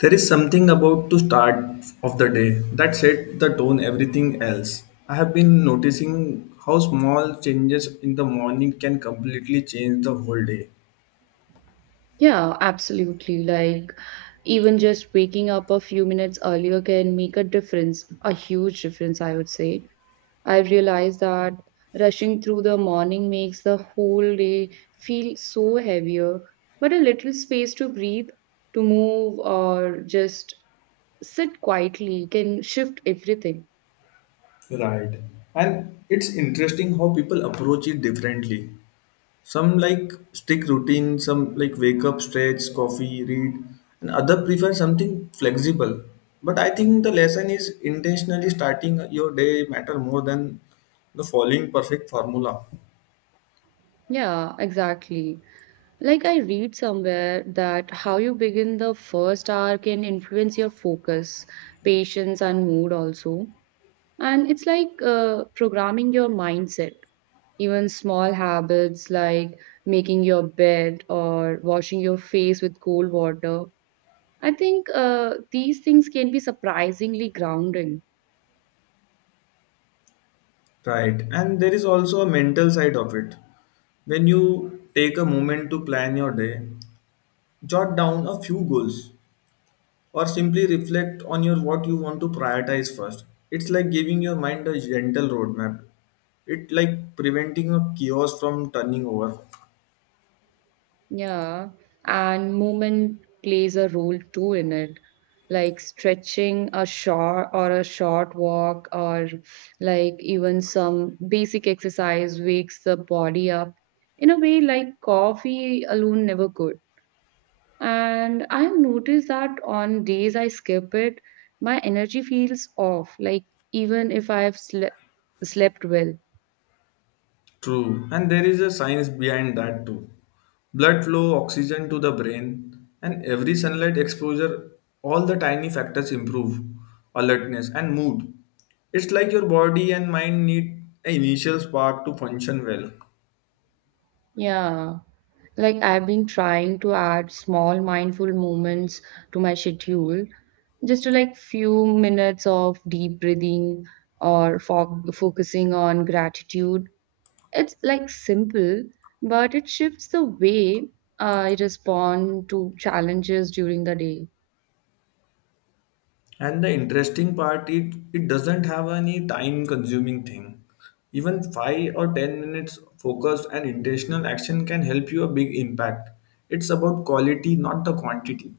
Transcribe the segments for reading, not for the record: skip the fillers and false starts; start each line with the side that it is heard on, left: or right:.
left: There is something about to start of the day that set the tone everything else. I have been noticing how small changes in the morning can completely change the whole day.
right: Yeah, absolutely. Like, even just waking up a few minutes earlier can make a difference, a huge difference, I would say. I realized that rushing through the morning makes the whole day feel so heavier, but a little space to breathe, to move, or just sit quietly can shift everything.
left: Right. And it's interesting how people approach it differently. Some like stick routine, some like wake up, stretch, coffee, read, and other prefer something flexible. But I think the lesson is intentionally starting your day matter more than the following perfect formula.
right: Yeah, exactly. Like I read somewhere that how you begin the first hour can influence your focus, patience, and mood also. And it's like programming your mindset. Even small habits like making your bed or washing your face with cold water. I think these things can be surprisingly grounding.
left: Right. And there is also a mental side of it. When you take a moment to plan your day, jot down a few goals or simply reflect on your what you want to prioritize first. It's like giving your mind a gentle roadmap. It like preventing a chaos from turning over.
right: Yeah, and movement plays a role too in it. Like stretching a short or a short walk, or like even some basic exercise wakes the body up in a way like coffee alone never could. And I've noticed that on days I skip it, my energy feels off, like even if I've sle slept well.
left: True, and there is a science behind that too. Blood flow, oxygen to the brain, and every sunlight exposure, all the tiny factors improve alertness and mood. It's like your body and mind need an initial spark to function well.
right: Yeah. Like I've been trying to add small mindful moments to my schedule, just to like few minutes of deep breathing or focusing on gratitude. It's like simple, but it shifts the way I respond to challenges during the day.
left: And the interesting part, it doesn't have any time consuming thing. Even 5 or 10 minutes focused and intentional action can help you a big impact. It's about quality, not the quantity.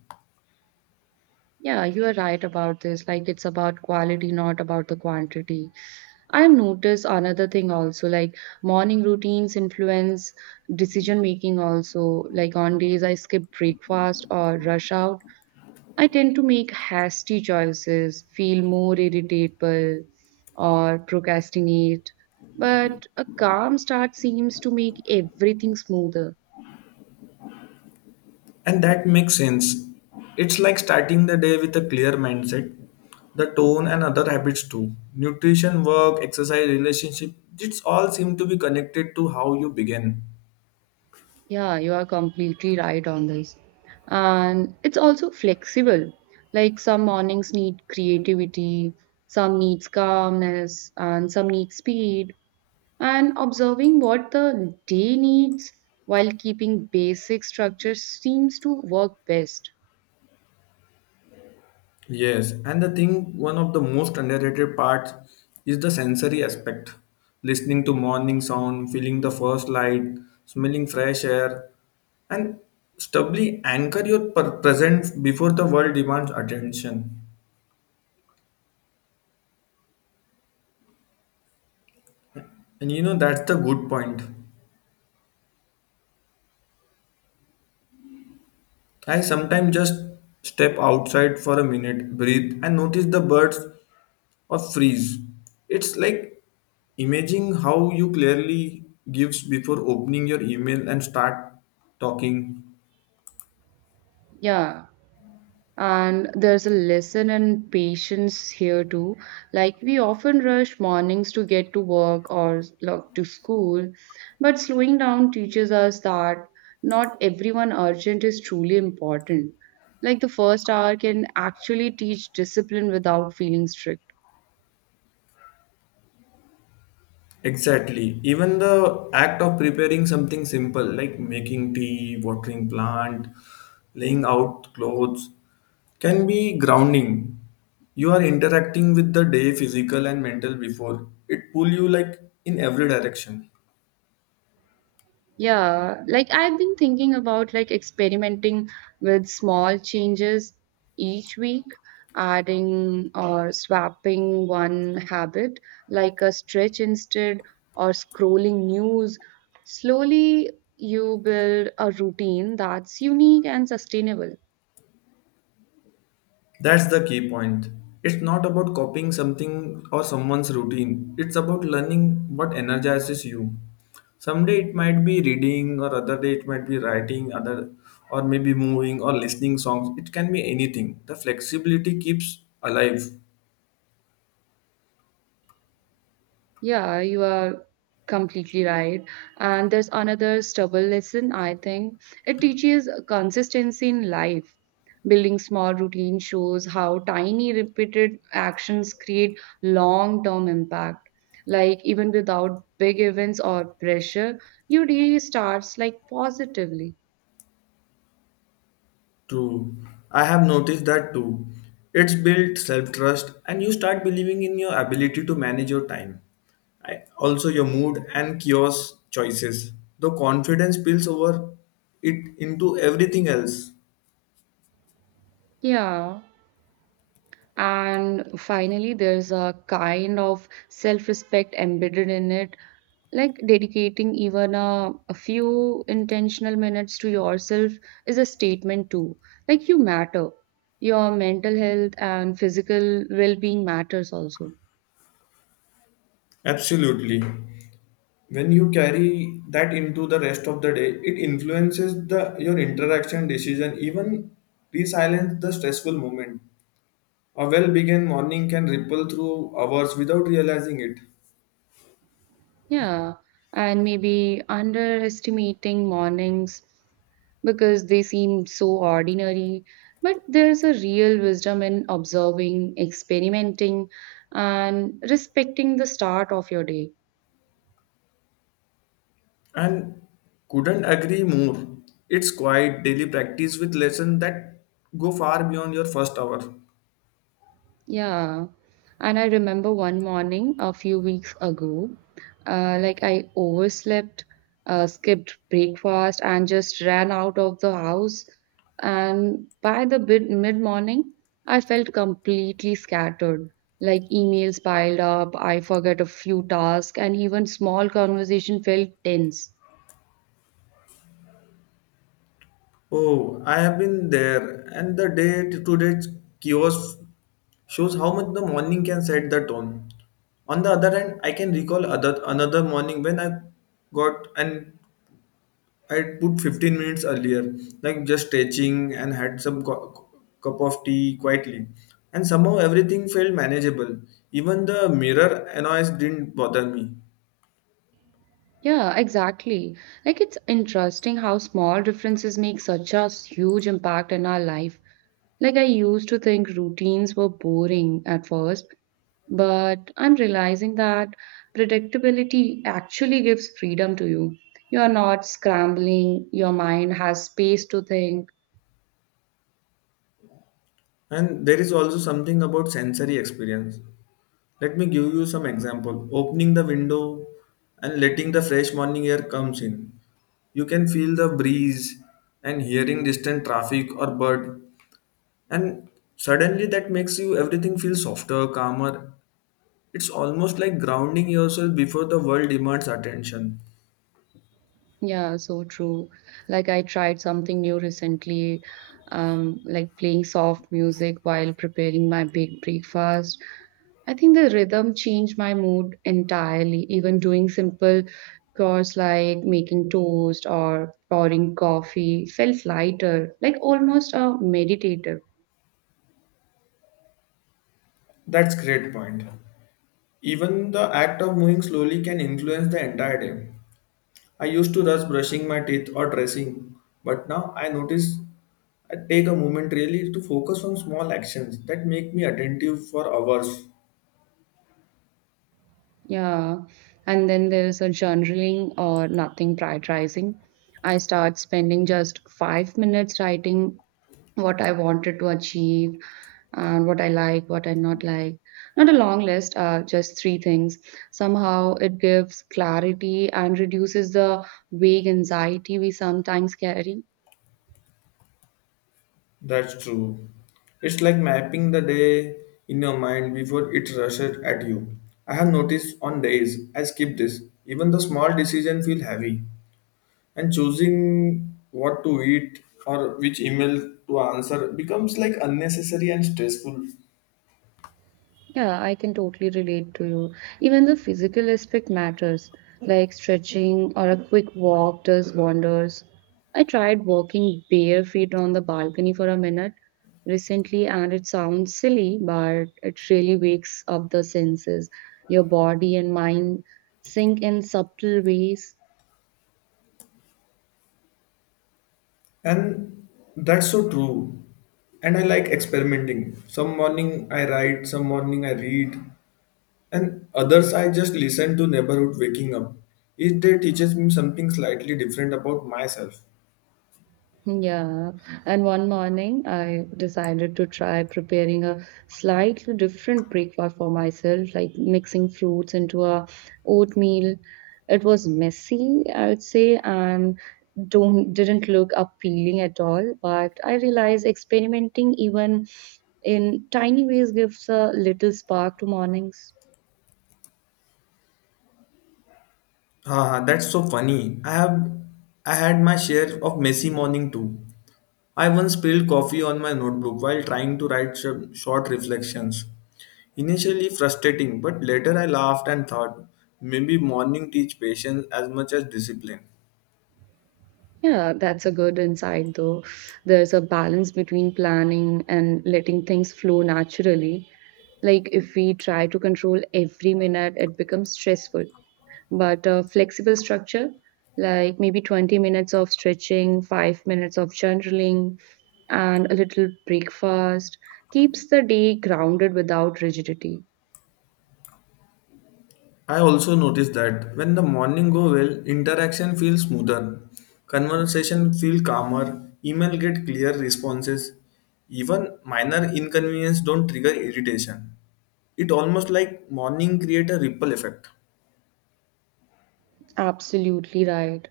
right: Yeah, you are right about this. Like it's about quality, not about the quantity. I've noticed another thing also, like morning routines influence decision making also. Like on days I skip breakfast or rush out, I tend to make hasty choices, feel more irritable, or procrastinate. But a calm start seems to make everything smoother.
left: And that makes sense. It's like starting the day with a clear mindset, the tone, and other habits too. Nutrition, work, exercise, relationship, it's all seem to be connected to how you begin.
right: Yeah, you are completely right on this. And it's also flexible. Like some mornings need creativity, some needs calmness, and some need speed. And observing what the day needs while keeping basic structure seems to work best.
left: Yes, and the thing, one of the most underrated parts is the sensory aspect. Listening to morning sound, feeling the first light, smelling fresh air, and stably anchor your present before the world demands attention. And you know, that's the good point. I sometimes just step outside for a minute, breathe, and notice the birds or freeze. It's like imaging how you clearly gives before opening your email and start talking.
right: Yeah. And there's a lesson in patience here too. Like we often rush mornings to get to work or like, to school, but slowing down teaches us that not everyone urgent is truly important. Like the first hour can actually teach discipline without feeling strict.
left: Exactly. Even the act of preparing something simple like making tea, watering plant, laying out clothes can be grounding. You are interacting with the day physical and mental before. It pull you like in every direction.
right: Yeah, like I've been thinking about like experimenting with small changes each week, adding or swapping one habit, like a stretch instead or scrolling news. Slowly, you build a routine that's unique and sustainable.
left: That's the key point. It's not about copying something or someone's routine. It's about learning what energizes you. Someday it might be reading, or other day it might be writing, other or maybe moving or listening songs. It can be anything. The flexibility keeps alive.
right: Yeah, you are completely right. And there's another stubborn lesson, I think. It teaches consistency in life. Building small routine shows how tiny repeated actions create long-term impact. Like even without big events or pressure, your day starts like positively.
left: True. I have noticed that too. It's built self trust and you start believing in your ability to manage your time. I, also, your mood and chaos choices. The confidence spills over it into everything else.
right: Yeah. And finally, there's a kind of self respect embedded in it, like dedicating even a few intentional minutes to yourself is a statement too, like you matter, your mental health and physical well-being matters also.
left: Absolutely. When you carry that into the rest of the day, it influences the your interaction decision, even re-silence the stressful moment. A well begun morning can ripple through hours without realizing it.
right: Yeah, and maybe underestimating mornings because they seem so ordinary. But there's a real wisdom in observing, experimenting, and respecting the start of your day.
left: And couldn't agree more. It's quite daily practice with lessons that go far beyond your first hour.
right: Yeah. And I remember one morning a few weeks ago, like I overslept, skipped breakfast, and just ran out of the house. And by the bid mid-morning, I felt completely scattered. Like emails piled up, I forgot a few tasks, and even small conversation felt tense.
left: Oh, I have been there, and the day to day kiosk shows how much the morning can set the tone. On the other hand, I can recall another morning when I got an I put 15 minutes earlier, like just stretching and had some cu- cup of tea quietly. And somehow everything felt manageable. Even the mirror annoyance didn't bother me.
right: Yeah, exactly. Like it's interesting how small differences make such a huge impact in our life. Like, I used to think routines were boring at first, but I'm realizing that predictability actually gives freedom to you. You're not scrambling, your mind has space to think.
left: And there is also something about sensory experience. Let me give you some example. Opening the window and letting the fresh morning air comes in. You can feel the breeze and hearing distant traffic or bird and suddenly that makes you everything feel softer, calmer. It's almost like grounding yourself before the world demands attention.
right: Yeah, so true. Like, I tried something new recently, like playing soft music while preparing my big breakfast. I think the rhythm changed my mood entirely. Even doing simple chores like making toast or pouring coffee felt lighter, like almost a meditative.
left: That's great point. Even the act of moving slowly can influence the entire day. I used to rush brushing my teeth or dressing, but now I notice I take a moment really to focus on small actions that make me attentive for hours.
right: Yeah. And then there's a journaling or nothing prioritizing. I start spending just 5 minutes writing what I wanted to achieve, and what I like, what I not like. Not a long list, just three things. Somehow it gives clarity and reduces the vague anxiety we sometimes carry.
left: That's true. It's like mapping the day in your mind before it rushes at you. I have noticed on days I skip this. Even the small decision feel heavy, and choosing what to eat or which email to answer becomes like unnecessary and stressful.
right: Yeah, I can totally relate to you. Even the physical aspect matters, like stretching or a quick walk does wonders. I tried walking bare feet on the balcony for a minute recently, and it sounds silly, but it really wakes up the senses. Your body and mind sink in subtle ways.
left: And that's so true. And I like experimenting, some morning I write, some morning I read, and others I just listen to neighborhood waking up. Each day teaches me something slightly different about myself.
right: Yeah, and one morning I decided to try preparing a slightly different breakfast for myself, like mixing fruits into a oatmeal. It was messy, I would say, and don't didn't look appealing at all. But I realized experimenting even in tiny ways gives a little spark to mornings.
left: Ah, that's so funny. I had my share of messy morning too. I once spilled coffee on my notebook while trying to write short reflections. Initially frustrating, but later I laughed and thought maybe morning teach patience as much as discipline.
right: Yeah, that's a good insight though. There's a balance between planning and letting things flow naturally. Like if we try to control every minute, it becomes stressful. But a flexible structure, like maybe 20 minutes of stretching, 5 minutes of journaling, and a little breakfast, keeps the day grounded without rigidity.
left: I also noticed that when the morning go well, interaction feels smoother, conversation feel calmer, email get clear responses, even minor inconvenience don't trigger irritation. It almost like morning create a ripple effect.
right: Absolutely right.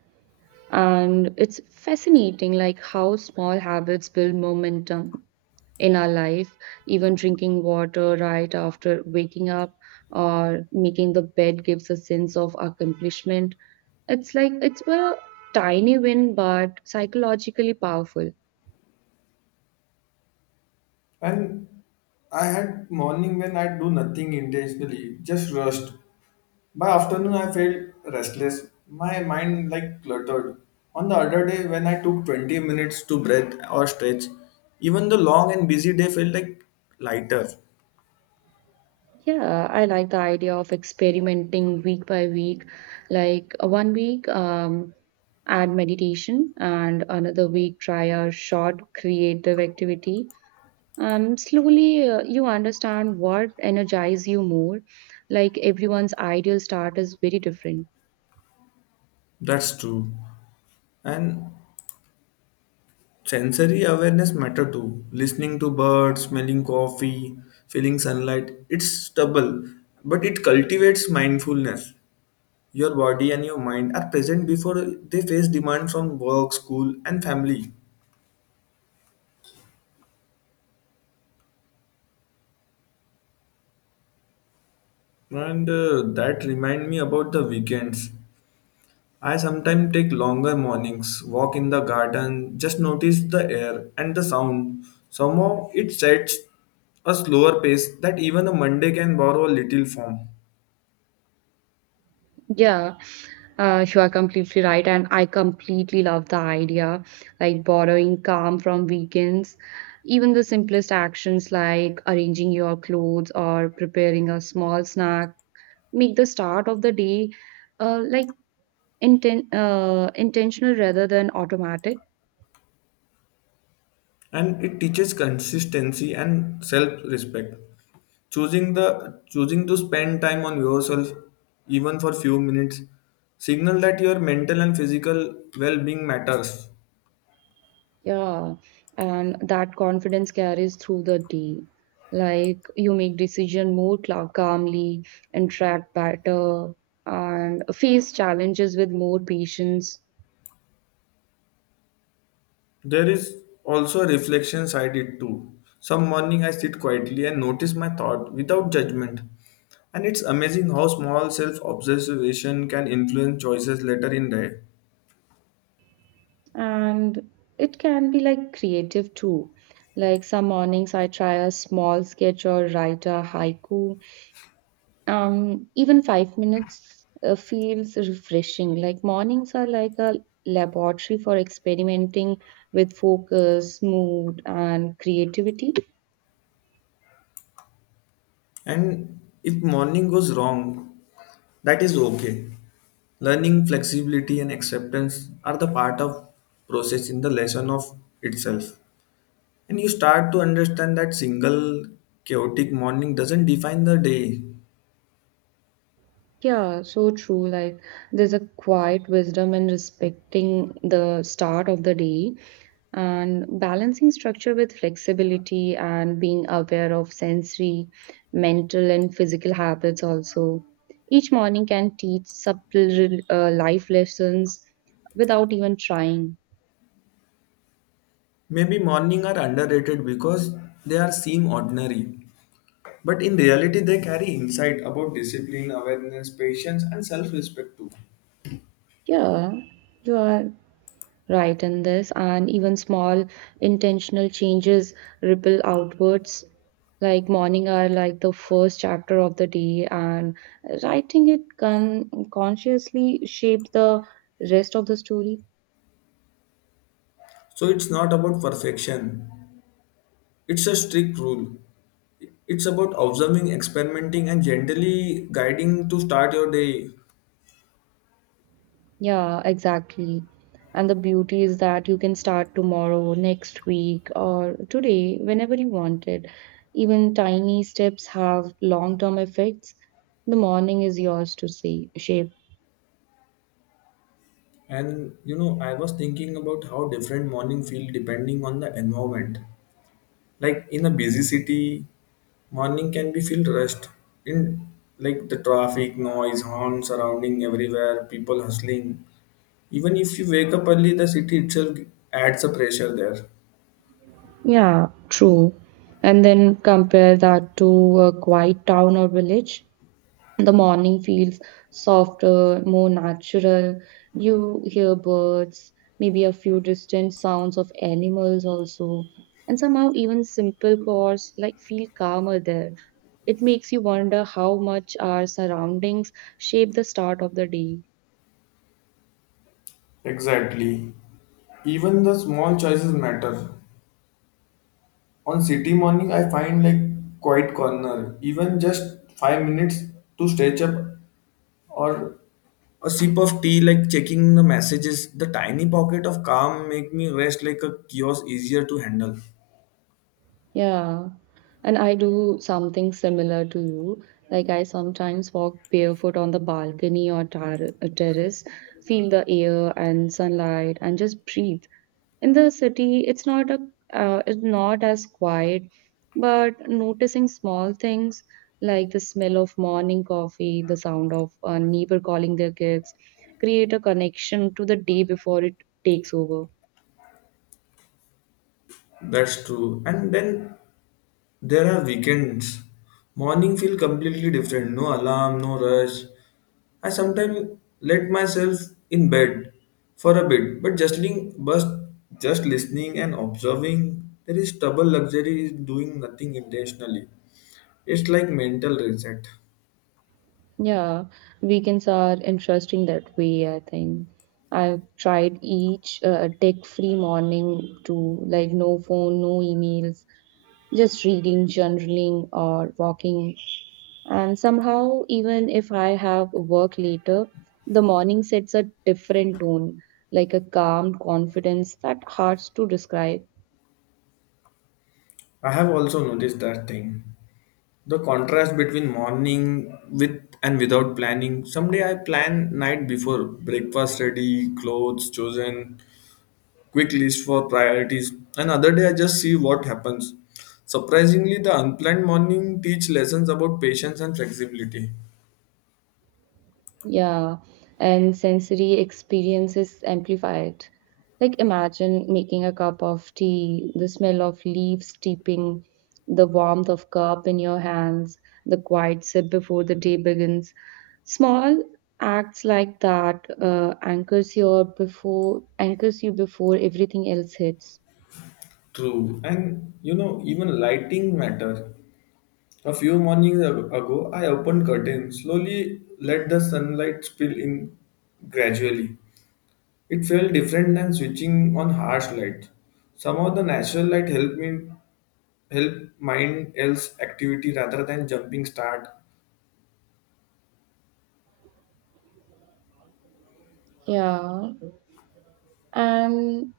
right: And it's fascinating like how small habits build momentum in our life, even drinking water right after waking up or making the bed gives a sense of accomplishment. It's like it's a tiny win but psychologically powerful.
left: And I had morning when I do nothing intentionally, just rest. By afternoon, I felt restless. My mind like cluttered. On the other day, when I took 20 minutes to breathe or stretch, even the long and busy day felt like lighter.
right: Yeah, I like the idea of experimenting week by week. Like one week, add meditation, and another week, try a short creative activity. And slowly you understand what energizes you more. Like everyone's ideal start is very different.
left: That's true. And sensory awareness matter too. Listening to birds, smelling coffee, feeling sunlight. It's stubble, but it cultivates mindfulness. Your body and your mind are present before they face demand from work, school, and family. And that remind me about the weekends. I sometimes take longer mornings, walk in the garden, just notice the air and the sound. Somehow it sets a slower pace that even a Monday can borrow a little from.
right: Yeah, you are completely right, and I completely love the idea, like borrowing calm from weekends. Even the simplest actions like arranging your clothes or preparing a small snack make the start of the day uh, like intentional rather than automatic.
left: And it teaches consistency and self-respect, choosing to spend time on yourself even for few minutes signal that your mental and physical well-being matters.
right: Yeah, and that confidence carries through the day. Like you make decision more calmly, interact better, and face challenges with more patience.
left: There is also a reflection side it too. Some morning I sit quietly and notice my thought without judgment, and it's amazing how small self-observation can influence choices later in the day.
right: And it can be like creative too. Like some mornings I try a small sketch or write a haiku, even 5 minutes feels refreshing. Like mornings are like a laboratory for experimenting with focus, mood, and creativity.
left: And if morning goes wrong, that is okay. Learning, flexibility, and acceptance are the part of process in the lesson of itself. And you start to understand that single chaotic morning doesn't define the day.
right: Yeah, so true. Like, there's a quiet wisdom in respecting the start of the day and balancing structure with flexibility and being aware of sensory, mental, and physical habits. Also, each morning can teach subtle life lessons without even trying.
left: Maybe morning are underrated because they are seem ordinary. But in reality they carry insight about discipline, awareness, patience and self-respect too.
right: Yeah, you are right in this, and even small intentional changes ripple outwards. Like morning are like the first chapter of the day, and writing it can consciously shape the rest of the story.
left: So it's not about perfection. It's a strict rule. It's about observing, experimenting, and generally guiding to start your day.
right: Yeah, exactly. And the beauty is that you can start tomorrow, next week, or today, whenever you want it. Even tiny steps have long-term effects. The morning is yours to see, shape.
left: And you know, I was thinking about how different morning feel depending on the environment. Like in a busy city, morning can be feel rushed in like the traffic noise, horn surrounding everywhere, people hustling. Even if you wake up early, the city itself adds a pressure there.
right: Yeah, true. And then compare that to a quiet town or village. The morning feels softer, more natural. You hear birds, maybe a few distant sounds of animals also. And somehow, even simple chords like feel calmer there. It makes you wonder how much our surroundings shape the start of the day.
left: Exactly. Even the small choices matter. On city morning I find like quiet corner even just 5 minutes to stretch up or a sip of tea, like checking the messages, the tiny pocket of calm make me rest like a kiosk easier to handle.
right: Yeah, and I do something similar to you. Like, I sometimes walk barefoot on the balcony or terrace, feel the air and sunlight, and just breathe. In the city, it's not as quiet, but noticing small things like the smell of morning coffee, the sound of a neighbor calling their kids, create a connection to the day before it takes over.
left: That's true. And then there are weekends. Morning feel completely different. No alarm, no rush. I sometimes let myself in bed for a bit, but just listening and observing, there is double luxury is doing nothing intentionally. It's like mental reset.
right: Yeah, weekends are interesting that way, I think. I've tried each tech-free morning, to like no phone, no emails, just reading, journaling, or walking. And somehow, even if I have work later, the morning sets a different tone, like a calm confidence that hard to describe.
left: I have also noticed that thing. The contrast between morning with and without planning. Someday I plan night before breakfast ready, clothes chosen, quick list for priorities. Another day I just see what happens. Surprisingly, the unplanned morning teach lessons about patience and flexibility.
right: Yeah, and sensory experiences amplified. Like imagine making a cup of tea, the smell of leaves steeping, the warmth of cup in your hands, the quiet sip before the day begins. Small acts like that anchors you before everything else hits.
left: True. And you know, even lighting matter. A few mornings ago, I opened curtains, slowly let the sunlight spill in gradually. It felt different than switching on harsh light. Some of the natural light help mind else activity rather than jumping start.
right: Yeah, and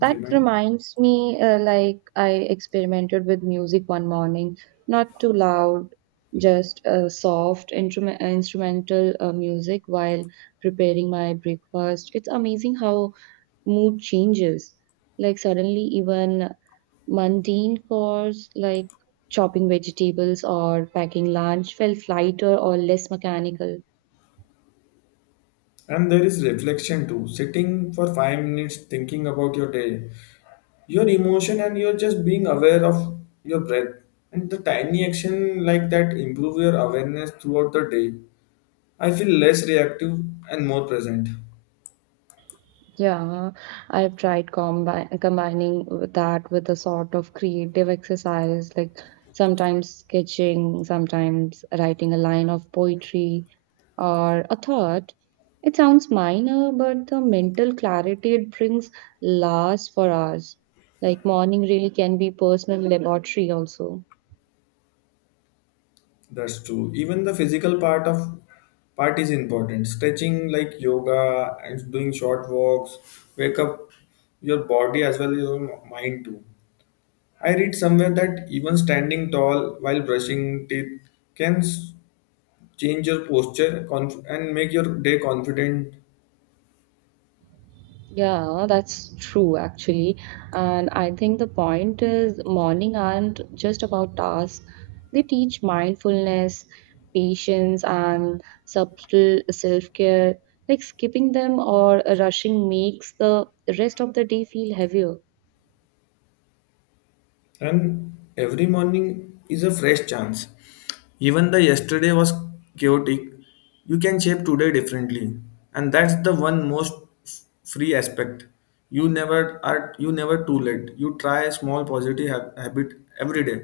right: that
left: Remind.
right: reminds me, like, I experimented with music one morning, not too loud, just instrumental music while preparing my breakfast. It's amazing how mood changes. Like, suddenly, even mundane chores like chopping vegetables or packing lunch felt lighter or less mechanical.
left: And there is reflection too. Sitting for 5 minutes thinking about your day, your emotion, and you're just being aware of your breath. And the tiny action like that improve your awareness throughout the day. I feel less reactive and more present.
right: Yeah, I've tried combining with that with a sort of creative exercise, like sometimes sketching, sometimes writing a line of poetry or a thought. It sounds minor, but the mental clarity it brings lasts for hours. Like morning really can be personal laboratory also.
left: That's true. Even the physical part of part is important. Stretching like yoga and doing short walks, wake up your body as well as your mind too. I read somewhere that even standing tall while brushing teeth can change your posture and make your day confident.
right: Yeah, that's true actually. And I think the point is morning aren't just about tasks. They teach mindfulness, patience, and subtle self-care. Like skipping them or rushing makes the rest of the day feel heavier.
left: And every morning is a fresh chance. Even the yesterday was chaotic, you can shape today differently. And that's the one most free aspect. You never too late. You try a small positive habit every day.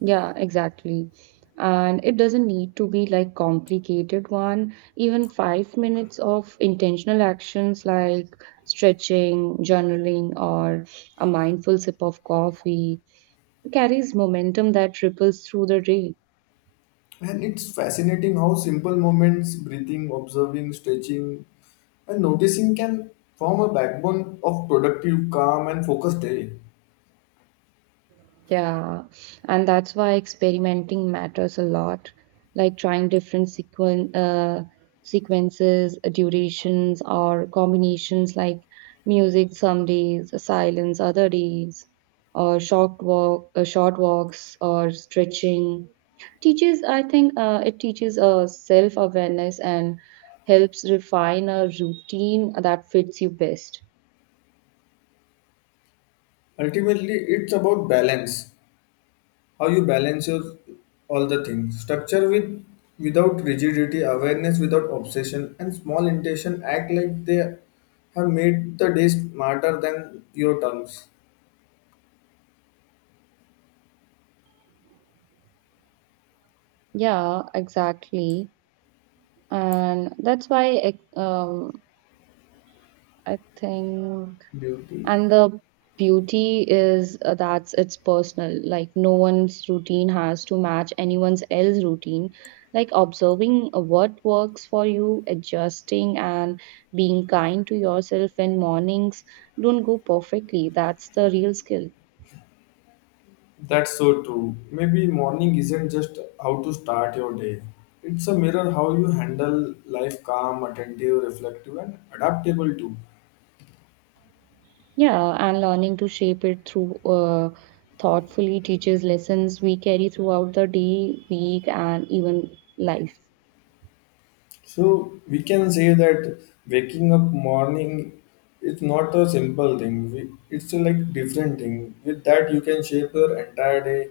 right: Yeah, exactly. And it doesn't need to be like complicated one. Even 5 minutes of intentional actions like stretching, journaling, or a mindful sip of coffee carries momentum that ripples through the day.
left: And it's fascinating how simple moments, breathing, observing, stretching, and noticing can form a backbone of productive, calm, and focused day.
right: Yeah, and that's why experimenting matters a lot, like trying different sequences, durations, or combinations like music some days, silence other days, or short walks, or stretching. Teaches, I think, it teaches self-awareness and helps refine a routine that fits you best.
left: Ultimately, it's about balance, how you balance your all the things, structure with without rigidity, awareness without obsession, and small intention act like they have made the day smarter than your terms.
right: Yeah, exactly, and that's why ex- I think,
left: Beauty.
right: and the beauty is that's it's personal. Like no one's routine has to match anyone's else routine. Like observing what works for you, adjusting, and being kind to yourself when mornings don't go perfectly. That's the real skill.
left: That's so true. Maybe morning isn't just how to start your day, it's a mirror how you handle life, calm, attentive, reflective and adaptable too.
right: Yeah, and learning to shape it through thoughtfully teaches lessons we carry throughout the day, week, and even life.
left: So we can say that waking up morning is not a simple thing. We, it's a like different thing. With that, you can shape your entire day.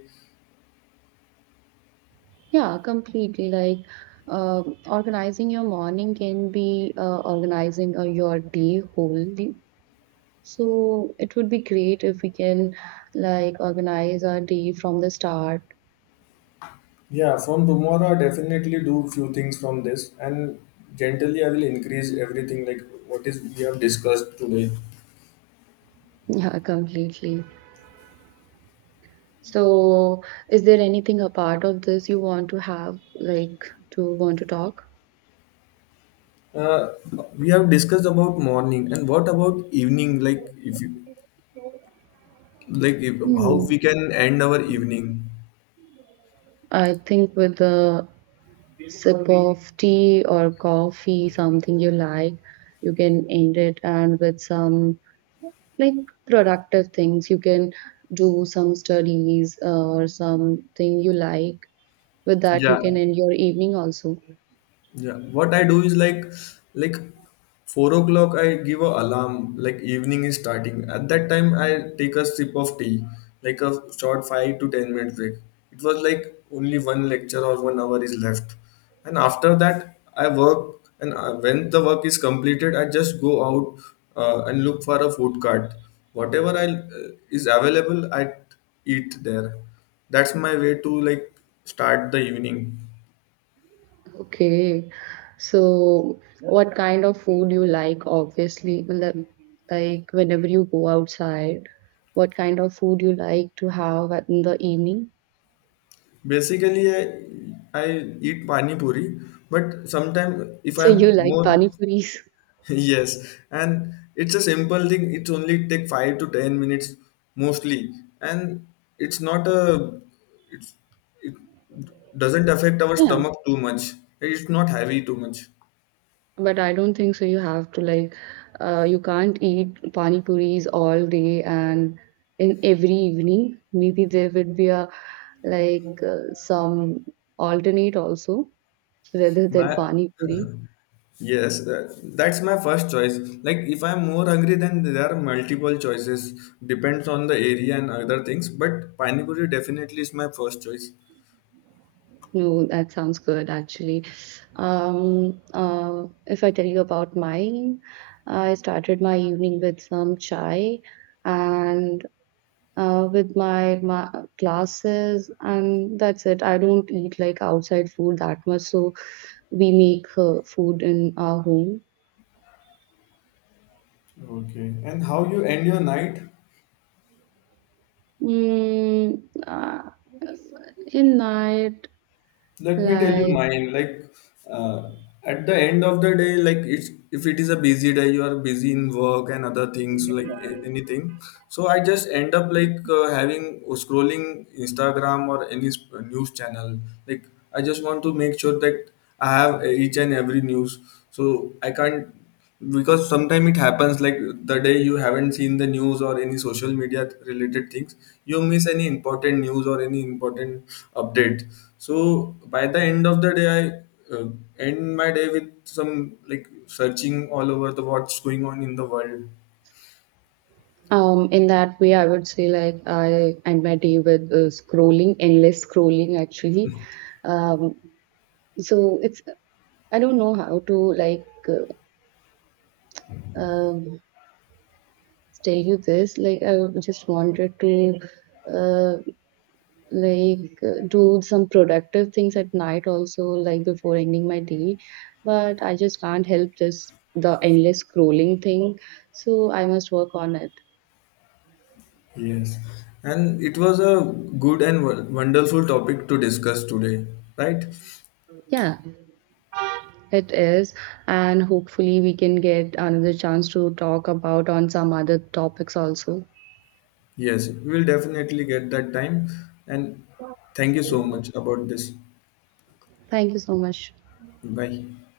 right: Yeah, completely. Like organizing your morning can be organizing your day wholly. So it would be great if we can like organize our day from the start.
left: Yeah, from tomorrow, I definitely do few things from this, and generally, I will increase everything like what is we have discussed today.
right: Yeah, completely. So is there anything apart of this you want to have, like to want to talk?
left: Uh, we have discussed about morning, and what about evening? Like if you like if, how
right: Hmm.
left: we can end our evening.
right: I think with a sip of tea or coffee, something you like, you can end it, and with some like productive things, you can do some studies or something you like. With that you
left: Yeah,
right: can end your evening also.
left: Yeah, what I do is like like 4 o'clock I give a alarm like evening is starting. At that time I take a sip of tea, like a short 5 to 10 minute break. It was like only one lecture or 1 hour is left, and after that I work. And when the work is completed, I just go out and look for a food cart. Whatever I is available, I eat there. That's my way to like start the evening.
right: Okay, so what kind of food you like? Obviously like whenever you go outside, what kind of food you like to have in the evening?
left: Basically, I eat pani puri, but sometimes if
right: So
left: I'm
right: you like
left: more
right: pani puris?
left: yes, and it's a simple thing. It only take 5 to 10 minutes mostly, and it's not a, it doesn't affect our
right: Yeah.
left: stomach too much. It's not heavy too much.
right: But I don't think so. You have to like, you can't eat pani puris all day and in every evening. Maybe there would be a like some alternate also rather than
left: My
right: pani puri.
left: yes, that's my first choice. Like if I'm more hungry, then there are multiple choices. Depends on the area and other things, but pani puri definitely is my first choice.
right: No, that sounds good actually. If I tell you about mine, I started my evening with some chai and with my classes, and that's it. I don't eat like outside food that much, so we make food in our home.
left: Okay, and how you end your night?
right: Mm, uh, in night,
left: Let me tell you
right: like
left: mine. Like uh, at the end of the day, like it's, if it is a busy day, you are busy in work and other things like anything. So I just end up like having scrolling Instagram or any news channel. Like I just want to make sure that I have each and every news. So I can't, because sometimes it happens like the day you haven't seen the news or any social media related things, you miss any important news or any important update. So by the end of the day I end my day with some like searching all over the what's going on in the world.
right: in that way, I would say like I end my day with scrolling, endless scrolling actually. Um, so it's, I don't know how to like um, tell you this. Like I just wanted to. Uh, do some productive things at night also, like before ending my day, but I just can't help this, the endless scrolling thing, so I must work on it.
left: Yes, and it was a good and wonderful topic to discuss today, right?
right: Yeah, it is, and hopefully we can get another chance to talk about on some other topics also.
left: Yes, we'll definitely get that time. And thank you so much about this.
right: Thank you so much.
left: Bye.